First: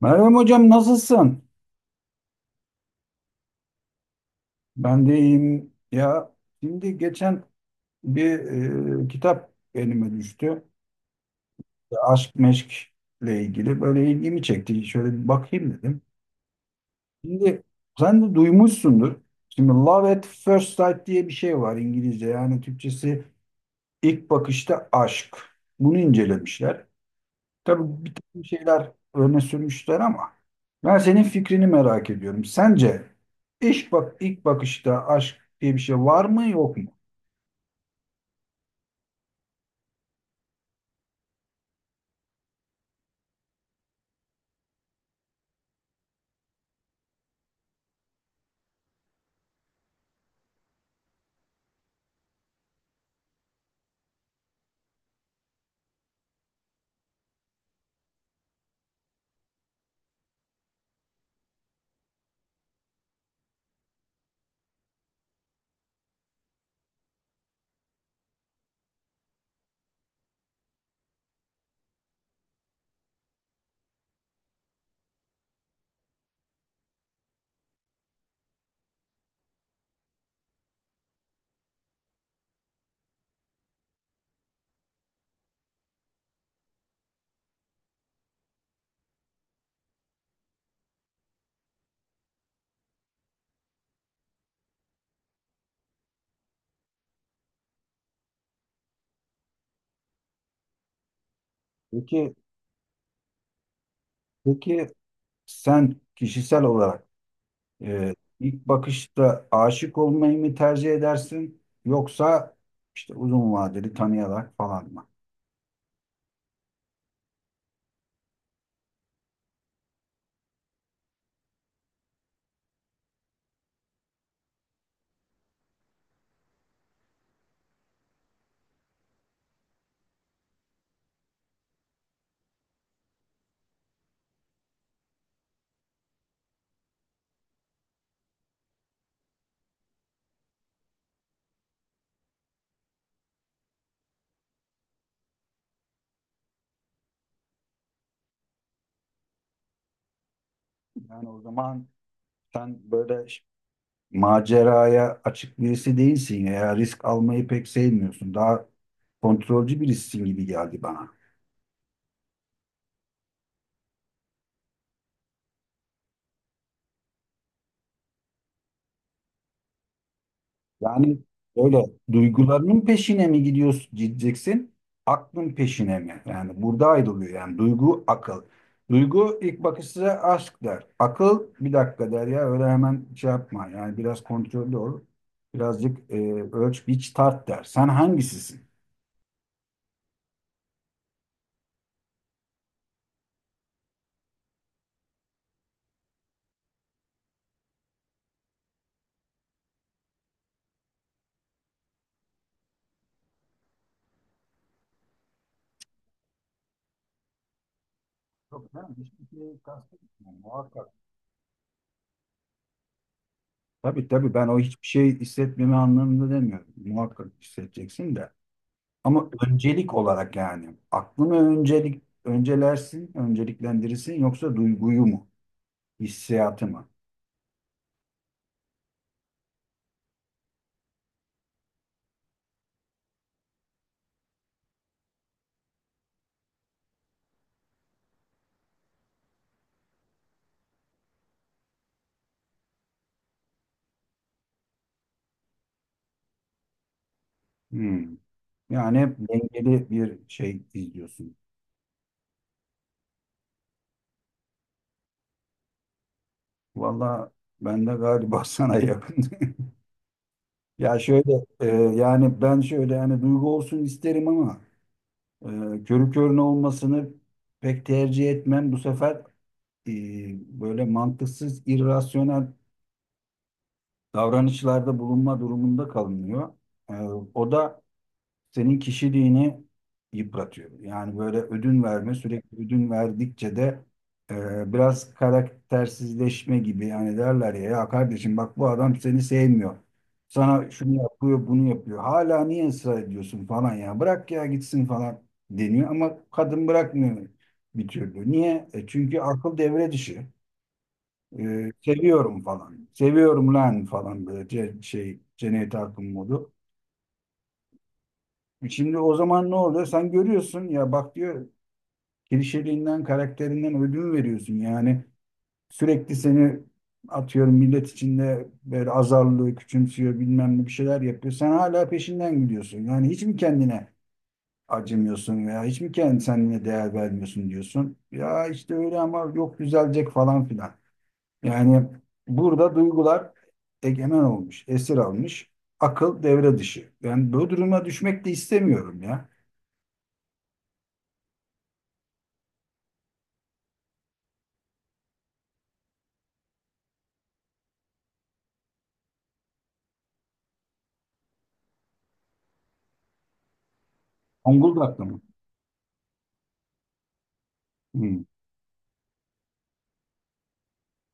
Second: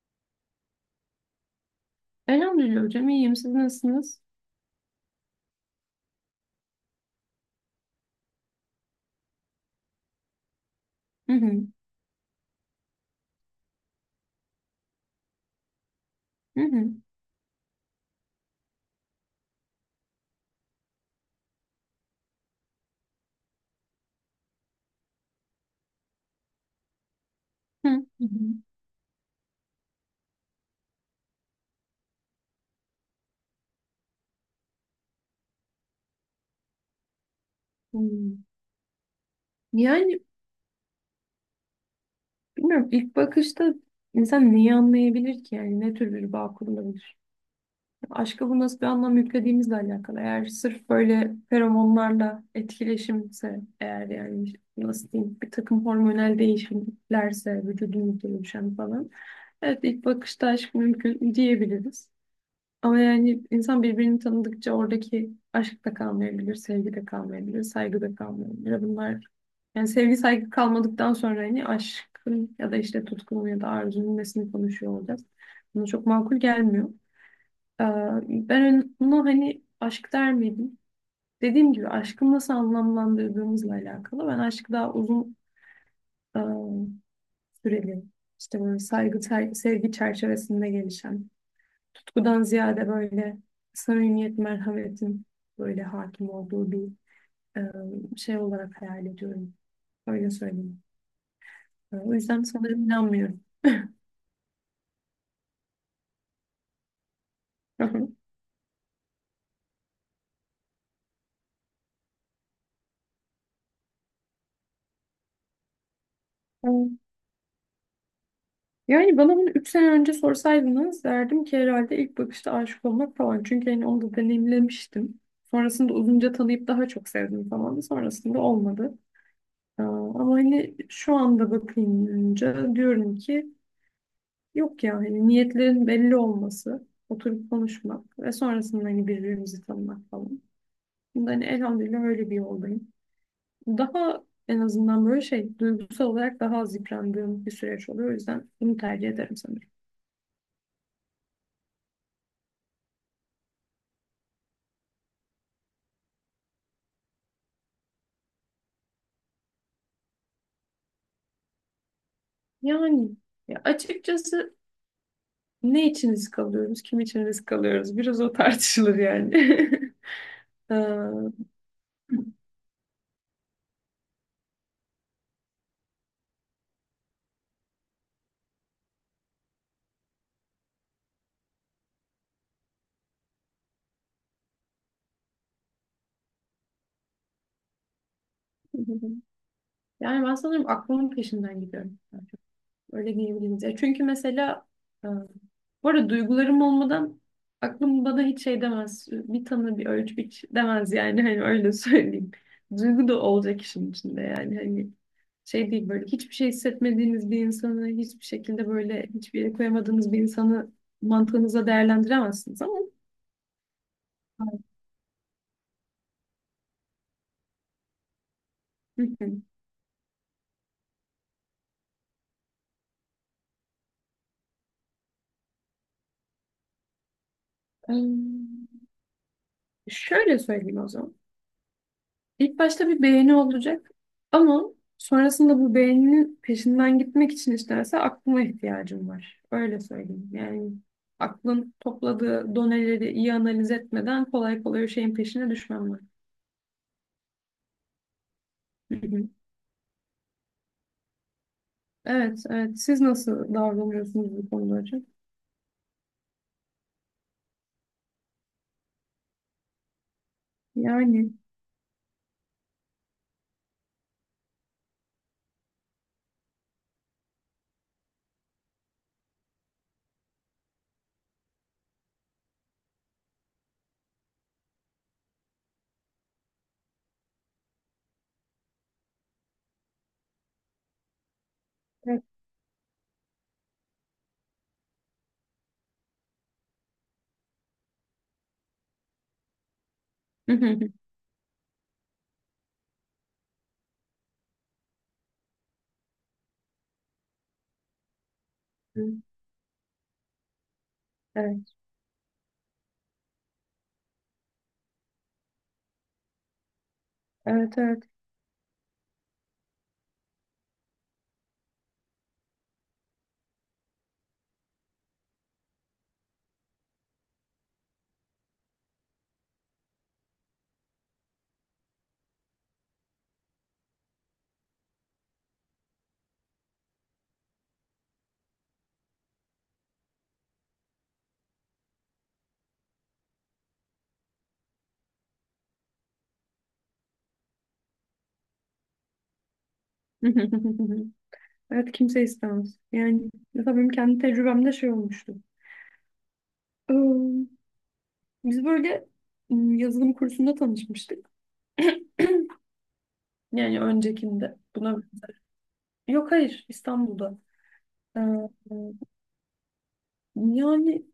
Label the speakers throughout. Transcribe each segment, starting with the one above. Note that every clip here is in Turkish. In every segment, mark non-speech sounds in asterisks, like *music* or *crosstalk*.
Speaker 1: Meryem Hocam nasılsın?
Speaker 2: Elhamdülillah hocam iyiyim. Siz nasılsınız?
Speaker 1: Ben de iyiyim. Ya şimdi geçen bir kitap elime düştü.
Speaker 2: Hı hı.
Speaker 1: İşte aşk meşkle ilgili böyle ilgimi çekti. Şöyle bir bakayım dedim.
Speaker 2: Hı hı.
Speaker 1: Şimdi sen de duymuşsundur. Şimdi Love at First Sight diye bir şey var İngilizce. Yani Türkçesi ilk bakışta aşk. Bunu incelemişler.
Speaker 2: Hı
Speaker 1: Tabii bir
Speaker 2: hı.
Speaker 1: takım şeyler öne sürmüşler ama ben senin fikrini merak ediyorum. Sence iş bak ilk bakışta aşk diye bir şey var mı yok mu?
Speaker 2: Hı. Yani bilmiyorum ilk bakışta insan neyi anlayabilir ki yani ne tür bir bağ kurulabilir? Aşka bu nasıl bir anlam yüklediğimizle alakalı. Eğer sırf böyle feromonlarla etkileşimse eğer yani nasıl diyeyim bir takım hormonal değişimlerse vücudumuzda oluşan falan. Evet ilk bakışta aşk mümkün diyebiliriz. Ama yani insan birbirini tanıdıkça oradaki aşk da kalmayabilir, sevgi de kalmayabilir, saygı da kalmayabilir. Bunlar yani sevgi saygı kalmadıktan sonra hani aşkın ya da işte tutkunun ya da arzunun nesini konuşuyor olacağız. Buna çok makul gelmiyor. Ee, ben bunu hani aşk der miydim? Dediğim gibi aşkı nasıl anlamlandırdığımızla alakalı. Ben aşkı daha uzun e, süreli işte böyle saygı, sevgi çerçevesinde gelişen tutkudan ziyade böyle samimiyet, merhametin böyle hakim olduğu bir şey olarak hayal ediyorum. Öyle söyleyeyim. O
Speaker 1: Peki
Speaker 2: yüzden sanırım inanmıyorum.
Speaker 1: peki sen kişisel olarak
Speaker 2: Hı hı.
Speaker 1: e, ilk bakışta aşık olmayı mı tercih edersin yoksa işte uzun vadeli tanıyarak falan mı?
Speaker 2: E, Yani bana bunu 3 sene önce sorsaydınız derdim ki herhalde ilk bakışta aşık olmak falan. Çünkü hani onu da deneyimlemiştim. Sonrasında uzunca tanıyıp daha çok sevdim falan. Sonrasında olmadı. Ama hani şu anda bakınca diyorum ki yok ya hani niyetlerin belli olması, oturup konuşmak ve sonrasında hani birbirimizi tanımak falan. Bunda hani elhamdülillah öyle bir yoldayım. Daha en azından böyle şey duygusal olarak daha az yıprandığım bir süreç oluyor. O yüzden bunu tercih ederim sanırım.
Speaker 1: Yani o zaman sen böyle maceraya açık birisi değilsin ya, risk almayı pek sevmiyorsun. Daha kontrolcü birisin gibi geldi bana.
Speaker 2: Yani ya açıkçası ne için risk alıyoruz, kim için risk alıyoruz biraz o tartışılır yani. *laughs* Ee, *laughs*
Speaker 1: Yani öyle duygularının peşine mi gidiyorsun, gideceksin? Aklın peşine mi? Yani burada ayrılıyor yani duygu akıl. Duygu ilk bakışta aşk der. Akıl bir dakika der ya, öyle hemen şey yapma. Yani biraz kontrollü ol. Birazcık ölç biç tart der. Sen hangisisin?
Speaker 2: Yani ben sanırım aklımın peşinden gidiyorum. Öyle diyebiliriz. Ya çünkü mesela e, bu arada duygularım olmadan aklım bana hiç şey demez. Bir tanı bir ölç biç demez yani hani öyle *laughs* söyleyeyim. Duygu da olacak işin içinde yani hani şey değil böyle hiçbir şey hissetmediğiniz bir insanı hiçbir şekilde
Speaker 1: Yok, ben
Speaker 2: böyle
Speaker 1: hiçbir
Speaker 2: hiçbir yere
Speaker 1: şey
Speaker 2: koyamadığınız bir
Speaker 1: kastetmiyorum
Speaker 2: insanı
Speaker 1: muhakkak.
Speaker 2: mantığınıza değerlendiremezsiniz ama.
Speaker 1: Tabii tabii, ben o hiçbir şey hissetmeme anlamında demiyorum. Muhakkak hissedeceksin de.
Speaker 2: Hı
Speaker 1: Ama
Speaker 2: hı.
Speaker 1: öncelik olarak yani aklını öncelik öncelersin, önceliklendirirsin yoksa duyguyu mu, hissiyatı mı?
Speaker 2: Em, şöyle söyleyeyim o zaman. İlk başta bir beğeni olacak ama sonrasında bu beğeninin peşinden gitmek için isterse aklıma ihtiyacım var. Öyle söyleyeyim. Yani aklın topladığı doneleri iyi analiz etmeden kolay kolay o şeyin peşine düşmem ben.
Speaker 1: Hmm.
Speaker 2: Hı
Speaker 1: Yani hep
Speaker 2: hı.
Speaker 1: dengeli bir şey izliyorsun.
Speaker 2: Evet, evet. Siz nasıl davranıyorsunuz bu konuda hocam?
Speaker 1: Valla ben de galiba *laughs* sana yakın. Ya
Speaker 2: Yani
Speaker 1: şöyle yani ben şöyle yani duygu olsun isterim ama körü körüne olmasını pek tercih etmem. Bu sefer e, böyle mantıksız, irrasyonel davranışlarda bulunma durumunda kalınıyor. E, o da senin kişiliğini yıpratıyor. Yani böyle ödün verme,
Speaker 2: evet.
Speaker 1: sürekli ödün verdikçe de biraz karaktersizleşme gibi, yani derler ya, ya kardeşim bak bu adam seni sevmiyor.
Speaker 2: Hı
Speaker 1: Sana
Speaker 2: hı
Speaker 1: şunu yapıyor, bunu yapıyor. Hala niye ısrar ediyorsun falan ya. Bırak ya gitsin falan deniyor ama kadın bırakmıyor bir türlü. Niye? E, çünkü
Speaker 2: hı.
Speaker 1: akıl devre dışı. E,
Speaker 2: Evet,
Speaker 1: seviyorum falan. Seviyorum lan falan, böyle şey Cennet Akın modu.
Speaker 2: evet, evet.
Speaker 1: Şimdi o zaman ne oluyor? Sen görüyorsun ya, bak diyor klişeliğinden, karakterinden ödün veriyorsun. Yani sürekli seni atıyorum millet içinde böyle azarlıyor, küçümsüyor, bilmem ne bir şeyler yapıyor. Sen hala peşinden gidiyorsun. Yani hiç mi kendine acımıyorsun veya hiç mi kendine değer vermiyorsun diyorsun. Ya işte öyle ama yok düzelecek falan filan. Yani burada duygular egemen olmuş, esir almış. Akıl devre dışı. Ben bu duruma düşmek de istemiyorum ya.
Speaker 2: *laughs* Evet, kimse istemez. Yani mesela benim kendi tecrübemde şey olmuştu. Biz böyle yazılım kursunda tanışmıştık. Yani öncekinde. Buna
Speaker 1: Zonguldak'ta mı?
Speaker 2: yok, hayır, İstanbul'da. Ee,
Speaker 1: Hmm.
Speaker 2: yani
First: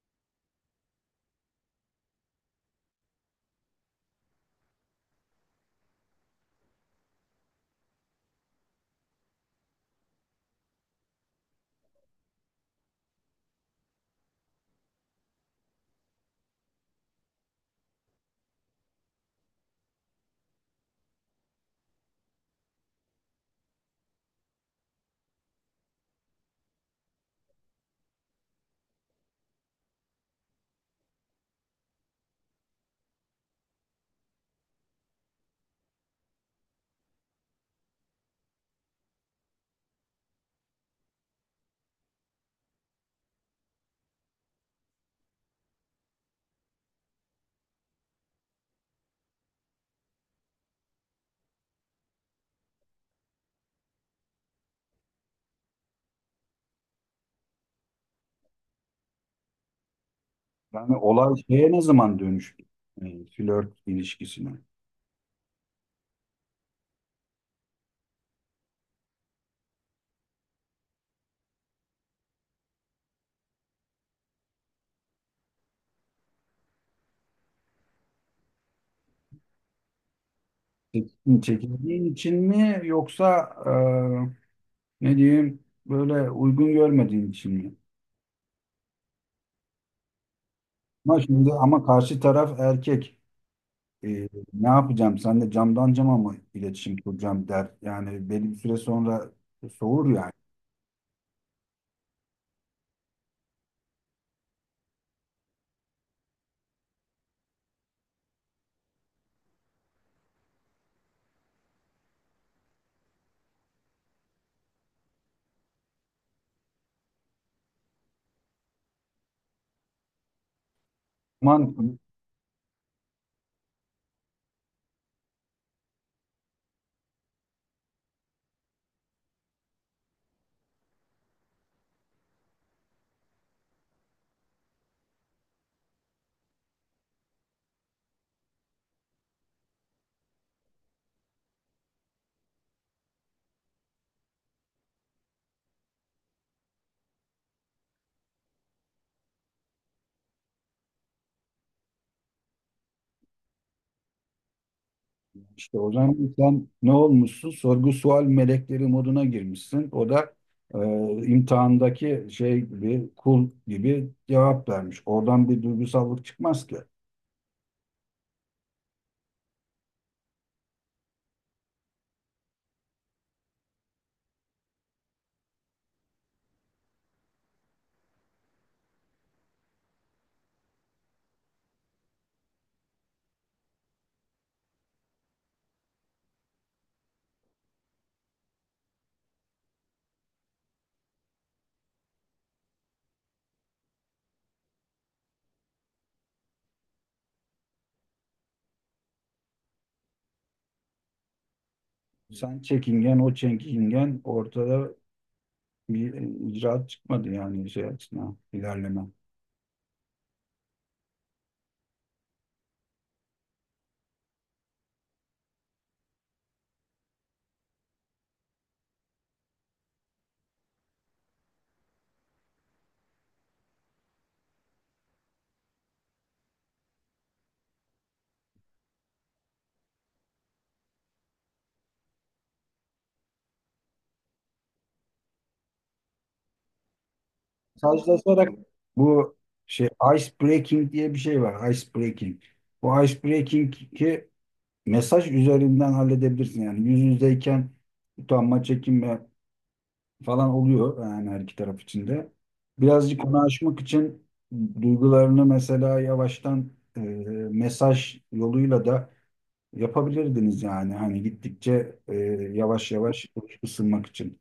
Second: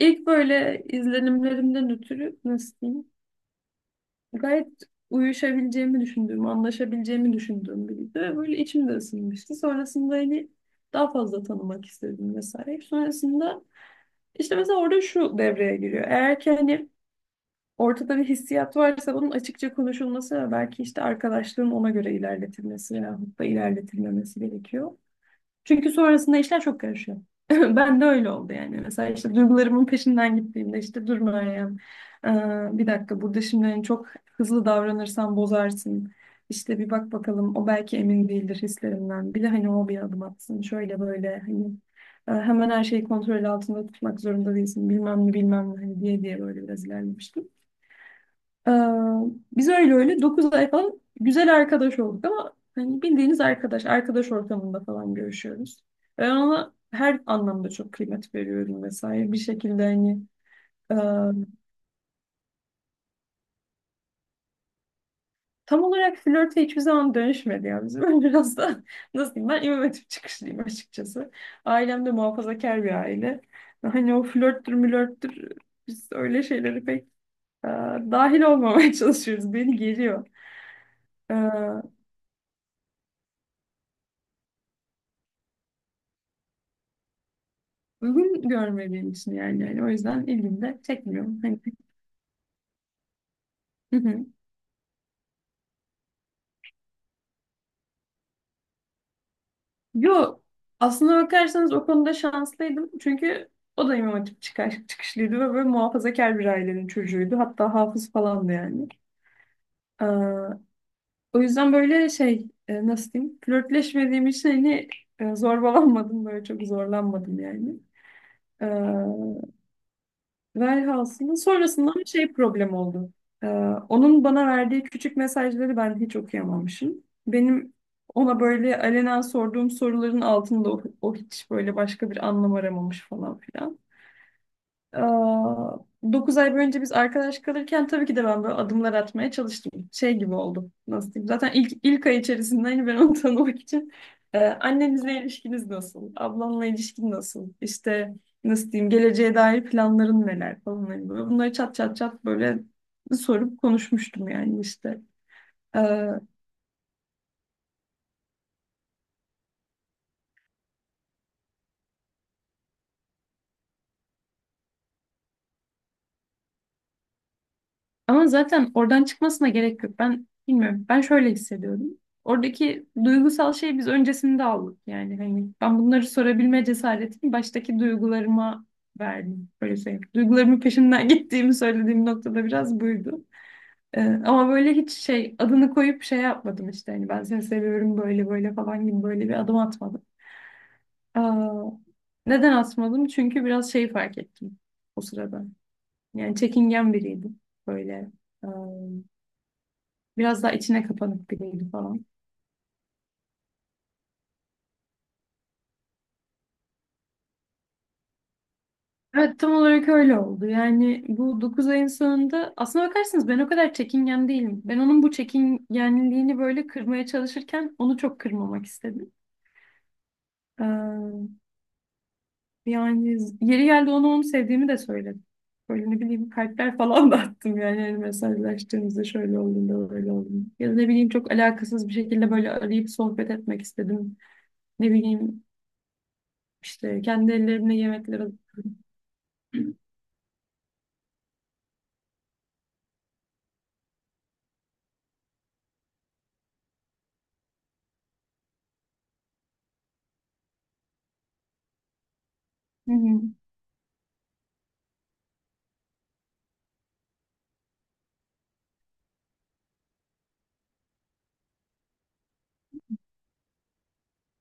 Speaker 2: ilk böyle izlenimlerimden ötürü nasıl diyeyim? Gayet uyuşabileceğimi düşündüğüm, anlaşabileceğimi düşündüğüm biriydi. Ve böyle içim de ısınmıştı. Sonrasında hani daha fazla tanımak istedim vesaire. Sonrasında işte mesela orada şu devreye giriyor. Eğer ki hani ortada bir hissiyat varsa bunun açıkça konuşulması ve belki işte arkadaşlığın ona göre ilerletilmesi yahut da ilerletilmemesi gerekiyor. Çünkü sonrasında işler çok karışıyor. *laughs* Ben de öyle oldu yani. Mesela işte duygularımın peşinden gittiğimde işte dur Meryem, bir dakika burada şimdi hani çok hızlı davranırsan bozarsın. İşte bir bak bakalım o belki emin değildir hislerinden. Bir de hani o bir adım atsın şöyle böyle hani hemen her şeyi kontrol altında tutmak zorunda değilsin bilmem ne bilmem ne hani diye diye böyle biraz ilerlemiştim. Ee, biz öyle öyle 9 ay falan güzel arkadaş olduk ama hani bildiğiniz arkadaş, arkadaş ortamında falan görüşüyoruz. Ben ona her anlamda çok kıymet veriyorum vesaire. Bir şekilde hani
Speaker 1: Yani
Speaker 2: e,
Speaker 1: olay şeye ne zaman dönüştü? E, flört ilişkisine.
Speaker 2: tam olarak flörte hiçbir zaman dönüşmedi ya bizim. *laughs* Ben biraz da nasıl diyeyim ben İmam Hatip çıkışlıyım açıkçası. Ailem de muhafazakar bir aile. Hani o flörttür mülörttür biz öyle şeyleri pek e, dahil olmamaya *laughs* çalışıyoruz. Beni geriyor. E,
Speaker 1: Çekindiğin için mi yoksa ne diyeyim böyle uygun görmediğin için mi?
Speaker 2: uygun görmüyor benim için yani. Yani o yüzden ilgimi de
Speaker 1: Ama
Speaker 2: çekmiyor.
Speaker 1: şimdi
Speaker 2: Hani. *laughs*
Speaker 1: ama karşı taraf erkek.
Speaker 2: Hı hı.
Speaker 1: E, ne yapacağım? Sen de camdan cama mı iletişim kuracağım der. Yani belli bir süre sonra soğur yani.
Speaker 2: Yo, aslına bakarsanız o konuda şanslıydım. Çünkü o da İmam Hatip çıkışlıydı ve böyle muhafazakar bir ailenin çocuğuydu. Hatta hafız falandı yani. Ee, o yüzden böyle şey nasıl diyeyim flörtleşmediğim için hani zorbalanmadım böyle çok zorlanmadım yani. Ee, Velhasılı
Speaker 1: Aman,
Speaker 2: sonrasında bir şey problem oldu. Ee, onun bana verdiği küçük mesajları ben hiç okuyamamışım. Benim ona böyle alenen sorduğum soruların altında o hiç böyle başka bir anlam aramamış falan filan. Aa, 9 ay boyunca biz arkadaş kalırken tabii ki de ben böyle adımlar atmaya çalıştım. Şey gibi oldu. Nasıl diyeyim? Zaten ilk ay içerisinde hani ben onu *laughs* tanımak için Annenizle ilişkiniz nasıl? Ablanla ilişkin nasıl? İşte nasıl diyeyim? Geleceğe dair planların neler falan. Hani böyle bunları çat çat çat böyle sorup konuşmuştum yani işte.
Speaker 1: İşte o
Speaker 2: Ee,
Speaker 1: zaman sen ne olmuşsun? Sorgu sual melekleri moduna girmişsin. O da e, imtihandaki şey gibi, kul gibi cevap vermiş. Oradan bir duygusallık çıkmaz ki.
Speaker 2: Ama zaten oradan çıkmasına gerek yok. Ben bilmiyorum. Ben şöyle hissediyorum. Oradaki duygusal şey biz öncesinde aldık. Yani hani ben bunları sorabilme cesaretini baştaki duygularıma verdim. Böyle söyleyeyim. Duygularımın peşinden *laughs* gittiğimi söylediğim noktada biraz buydu. Ama böyle hiç şey adını koyup şey yapmadım işte. Hani ben seni seviyorum böyle böyle falan gibi böyle bir adım atmadım. Aa, neden atmadım? Çünkü biraz şey fark ettim o sırada. Yani çekingen biriydim. Böyle. ıı, Biraz daha içine kapanık biriydi falan.
Speaker 1: Sen çekingen, o çekingen, ortada bir icraat çıkmadı yani şey açısından ilerleme.
Speaker 2: Evet, tam olarak öyle oldu. Yani bu 9 ayın sonunda aslına bakarsanız ben o kadar çekingen değilim. Ben onun bu çekingenliğini böyle kırmaya çalışırken onu çok kırmamak istedim. Ee, yani yeri geldi onu sevdiğimi de söyledim. Böyle ne bileyim kalpler falan *laughs* da attım yani, yani mesajlaştığımızda şöyle olduğunda böyle olduğunda. Ya da ne bileyim çok alakasız bir şekilde böyle arayıp sohbet etmek istedim. Ne bileyim işte kendi ellerimle yemekler
Speaker 1: Sazlaşarak
Speaker 2: hazırladım.
Speaker 1: bu
Speaker 2: *clears throat*
Speaker 1: şey, ice breaking diye bir şey var. Ice breaking. Bu ice breaking'i mesaj üzerinden halledebilirsin. Yani yüz yüzeyken utanma, çekinme, falan oluyor yani her iki taraf içinde.
Speaker 2: Hı hı.
Speaker 1: Birazcık onu aşmak için duygularını mesela yavaştan e, mesaj yoluyla da yapabilirdiniz yani hani gittikçe yavaş yavaş ısınmak için.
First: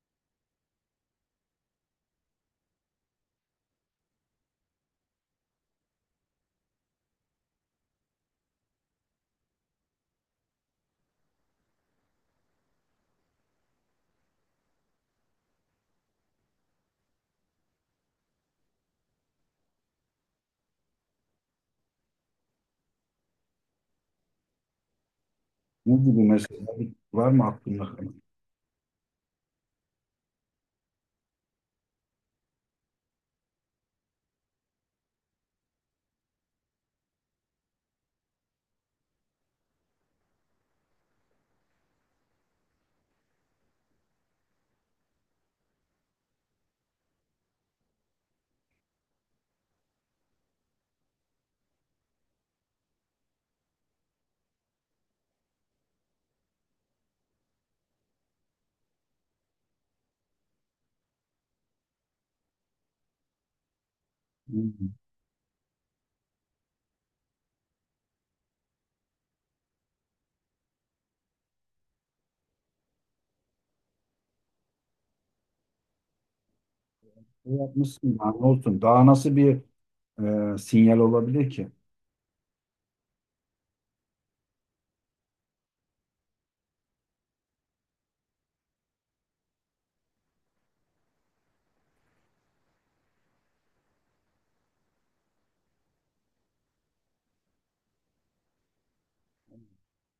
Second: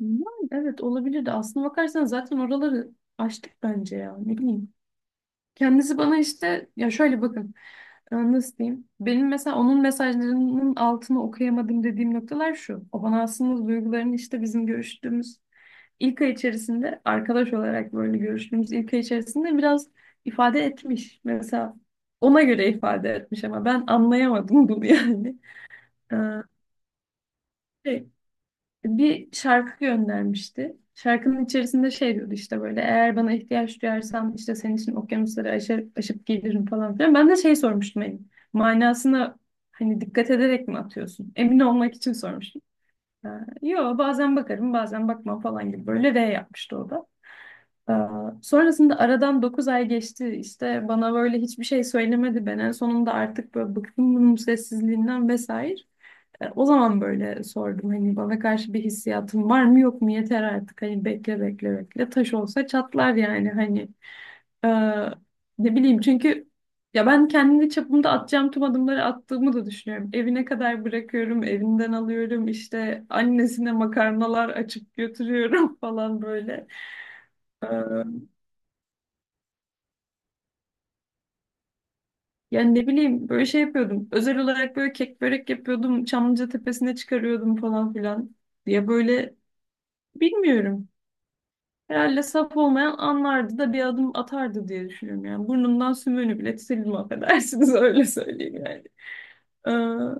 Speaker 2: Yani evet olabilir de, aslına bakarsan zaten oraları açtık bence ya. Ne bileyim. Kendisi bana işte ya şöyle bakın. Nasıl diyeyim? Benim mesela onun mesajlarının altını okuyamadım dediğim noktalar şu. O bana aslında duygularını işte bizim görüştüğümüz ilk ay içerisinde arkadaş olarak böyle görüştüğümüz ilk ay içerisinde biraz ifade etmiş. Mesela ona göre ifade etmiş ama ben anlayamadım bunu yani.
Speaker 1: Ne
Speaker 2: Ee,
Speaker 1: gibi mesela, var mı aklında
Speaker 2: şey,
Speaker 1: kalan?
Speaker 2: bir şarkı göndermişti. Şarkının içerisinde şey diyordu işte böyle eğer bana ihtiyaç duyarsan işte senin için okyanusları aşar, aşıp gelirim falan filan. Ben de şey sormuştum hani manasına hani dikkat ederek mi atıyorsun? Emin olmak için sormuştum. Ee, yo, bazen bakarım bazen bakmam falan gibi böyle R yapmıştı o da. Ee, sonrasında aradan 9 ay geçti işte, bana böyle hiçbir şey söylemedi, ben en sonunda artık böyle bıktım bunun sessizliğinden vesaire. O zaman böyle sordum hani bana karşı bir hissiyatın var mı yok mu, yeter artık hani bekle bekle bekle taş olsa çatlar yani hani. E,
Speaker 1: Hmm.
Speaker 2: ne bileyim çünkü ya ben kendi çapımda atacağım tüm adımları attığımı da düşünüyorum. Evine kadar bırakıyorum, evinden alıyorum, işte annesine makarnalar açıp götürüyorum *laughs* falan böyle.
Speaker 1: Ne
Speaker 2: E,
Speaker 1: yapmışsın yani, olsun. Daha nasıl bir sinyal olabilir ki?
Speaker 2: yani ne bileyim böyle şey yapıyordum. Özel olarak böyle kek börek yapıyordum. Çamlıca tepesine çıkarıyordum falan filan diye böyle bilmiyorum. Herhalde saf olmayan anlardı da bir adım atardı diye düşünüyorum yani. Burnumdan sümüğünü bile sildim affedersiniz *laughs* öyle söyleyeyim yani. Ee,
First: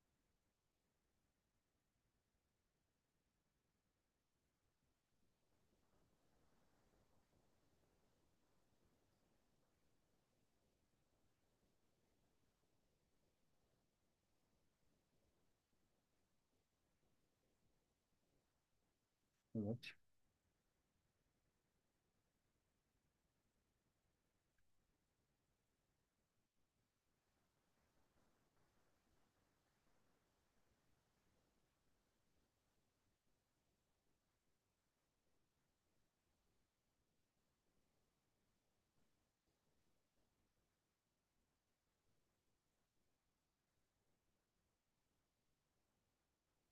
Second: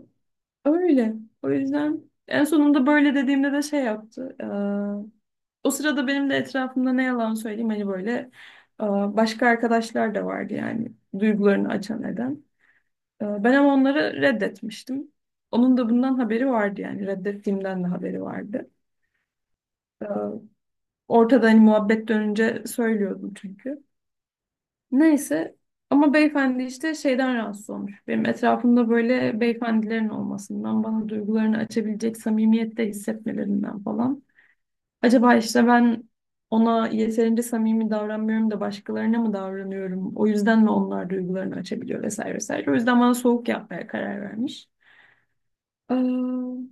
Speaker 2: öyle. O yüzden en sonunda böyle dediğimde de şey yaptı. O sırada benim de etrafımda ne yalan söyleyeyim hani böyle e, başka arkadaşlar da vardı yani duygularını açan eden. Ben ama onları reddetmiştim. Onun da bundan haberi vardı yani reddettiğimden de haberi vardı. Ee, ortada hani muhabbet dönünce söylüyordum çünkü. Neyse, ama beyefendi işte şeyden rahatsız olmuş. Benim etrafımda böyle beyefendilerin olmasından, bana duygularını açabilecek samimiyette hissetmelerinden falan. Acaba işte ben ona yeterince samimi davranmıyorum da başkalarına mı davranıyorum? O yüzden mi onlar duygularını açabiliyor vesaire vesaire. O yüzden bana soğuk yapmaya karar vermiş. Ee,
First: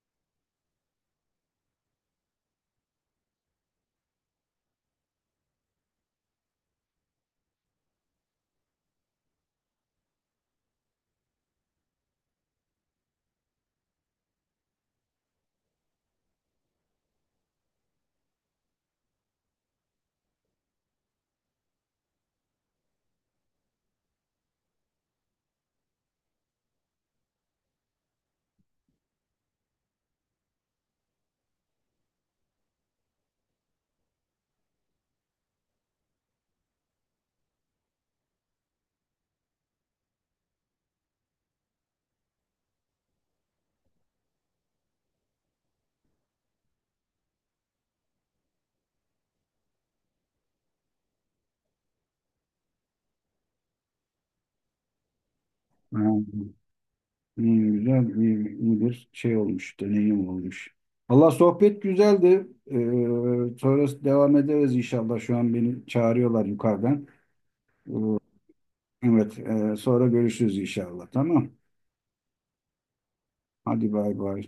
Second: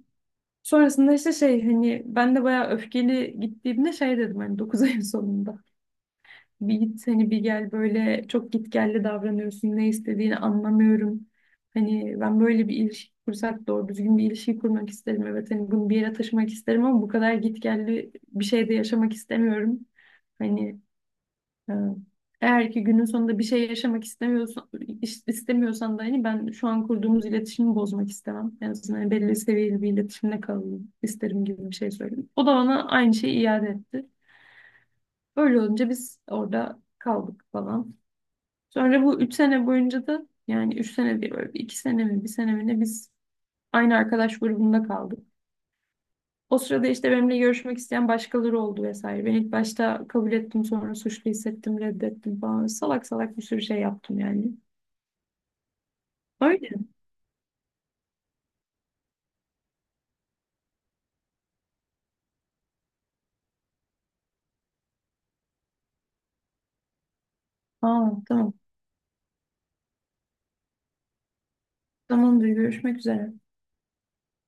Speaker 2: sonrasında işte şey, hani ben de bayağı öfkeli gittiğimde şey dedim hani 9 *laughs* ayın sonunda. Bir git hani bir gel, böyle çok gitgelli davranıyorsun. Ne istediğini anlamıyorum. Hani ben böyle bir ilişki kursak doğru düzgün bir ilişki kurmak isterim. Evet hani bunu bir yere taşımak isterim ama bu kadar gitgelli bir şeyde yaşamak istemiyorum. Hani e, eğer ki günün sonunda bir şey yaşamak istemiyorsan, istemiyorsan da hani ben şu an kurduğumuz iletişimi bozmak istemem. En azından hani belli seviyeli bir iletişimde kalalım isterim gibi bir şey söyledim. O da bana aynı şeyi iade etti. Öyle olunca biz orada kaldık falan. Sonra bu 3 sene boyunca da, yani 3 sene değil böyle bir iki sene mi bir sene mi ne, biz aynı arkadaş grubunda kaldık. O sırada işte benimle görüşmek isteyen başkaları oldu vesaire. Ben ilk başta kabul ettim sonra suçlu hissettim reddettim falan. Salak salak bir sürü şey yaptım yani.
Speaker 1: Evet.
Speaker 2: Öyle.
Speaker 1: İyi, güzel, iyi, iyi bir şey olmuş, deneyim olmuş. Allah, sohbet güzeldi. Sonrası devam ederiz inşallah. Şu an beni çağırıyorlar yukarıdan. Ee,
Speaker 2: Aa, tamam.
Speaker 1: evet, sonra görüşürüz inşallah. Tamam.
Speaker 2: Tamamdır, görüşmek üzere.
Speaker 1: Hadi bay bay.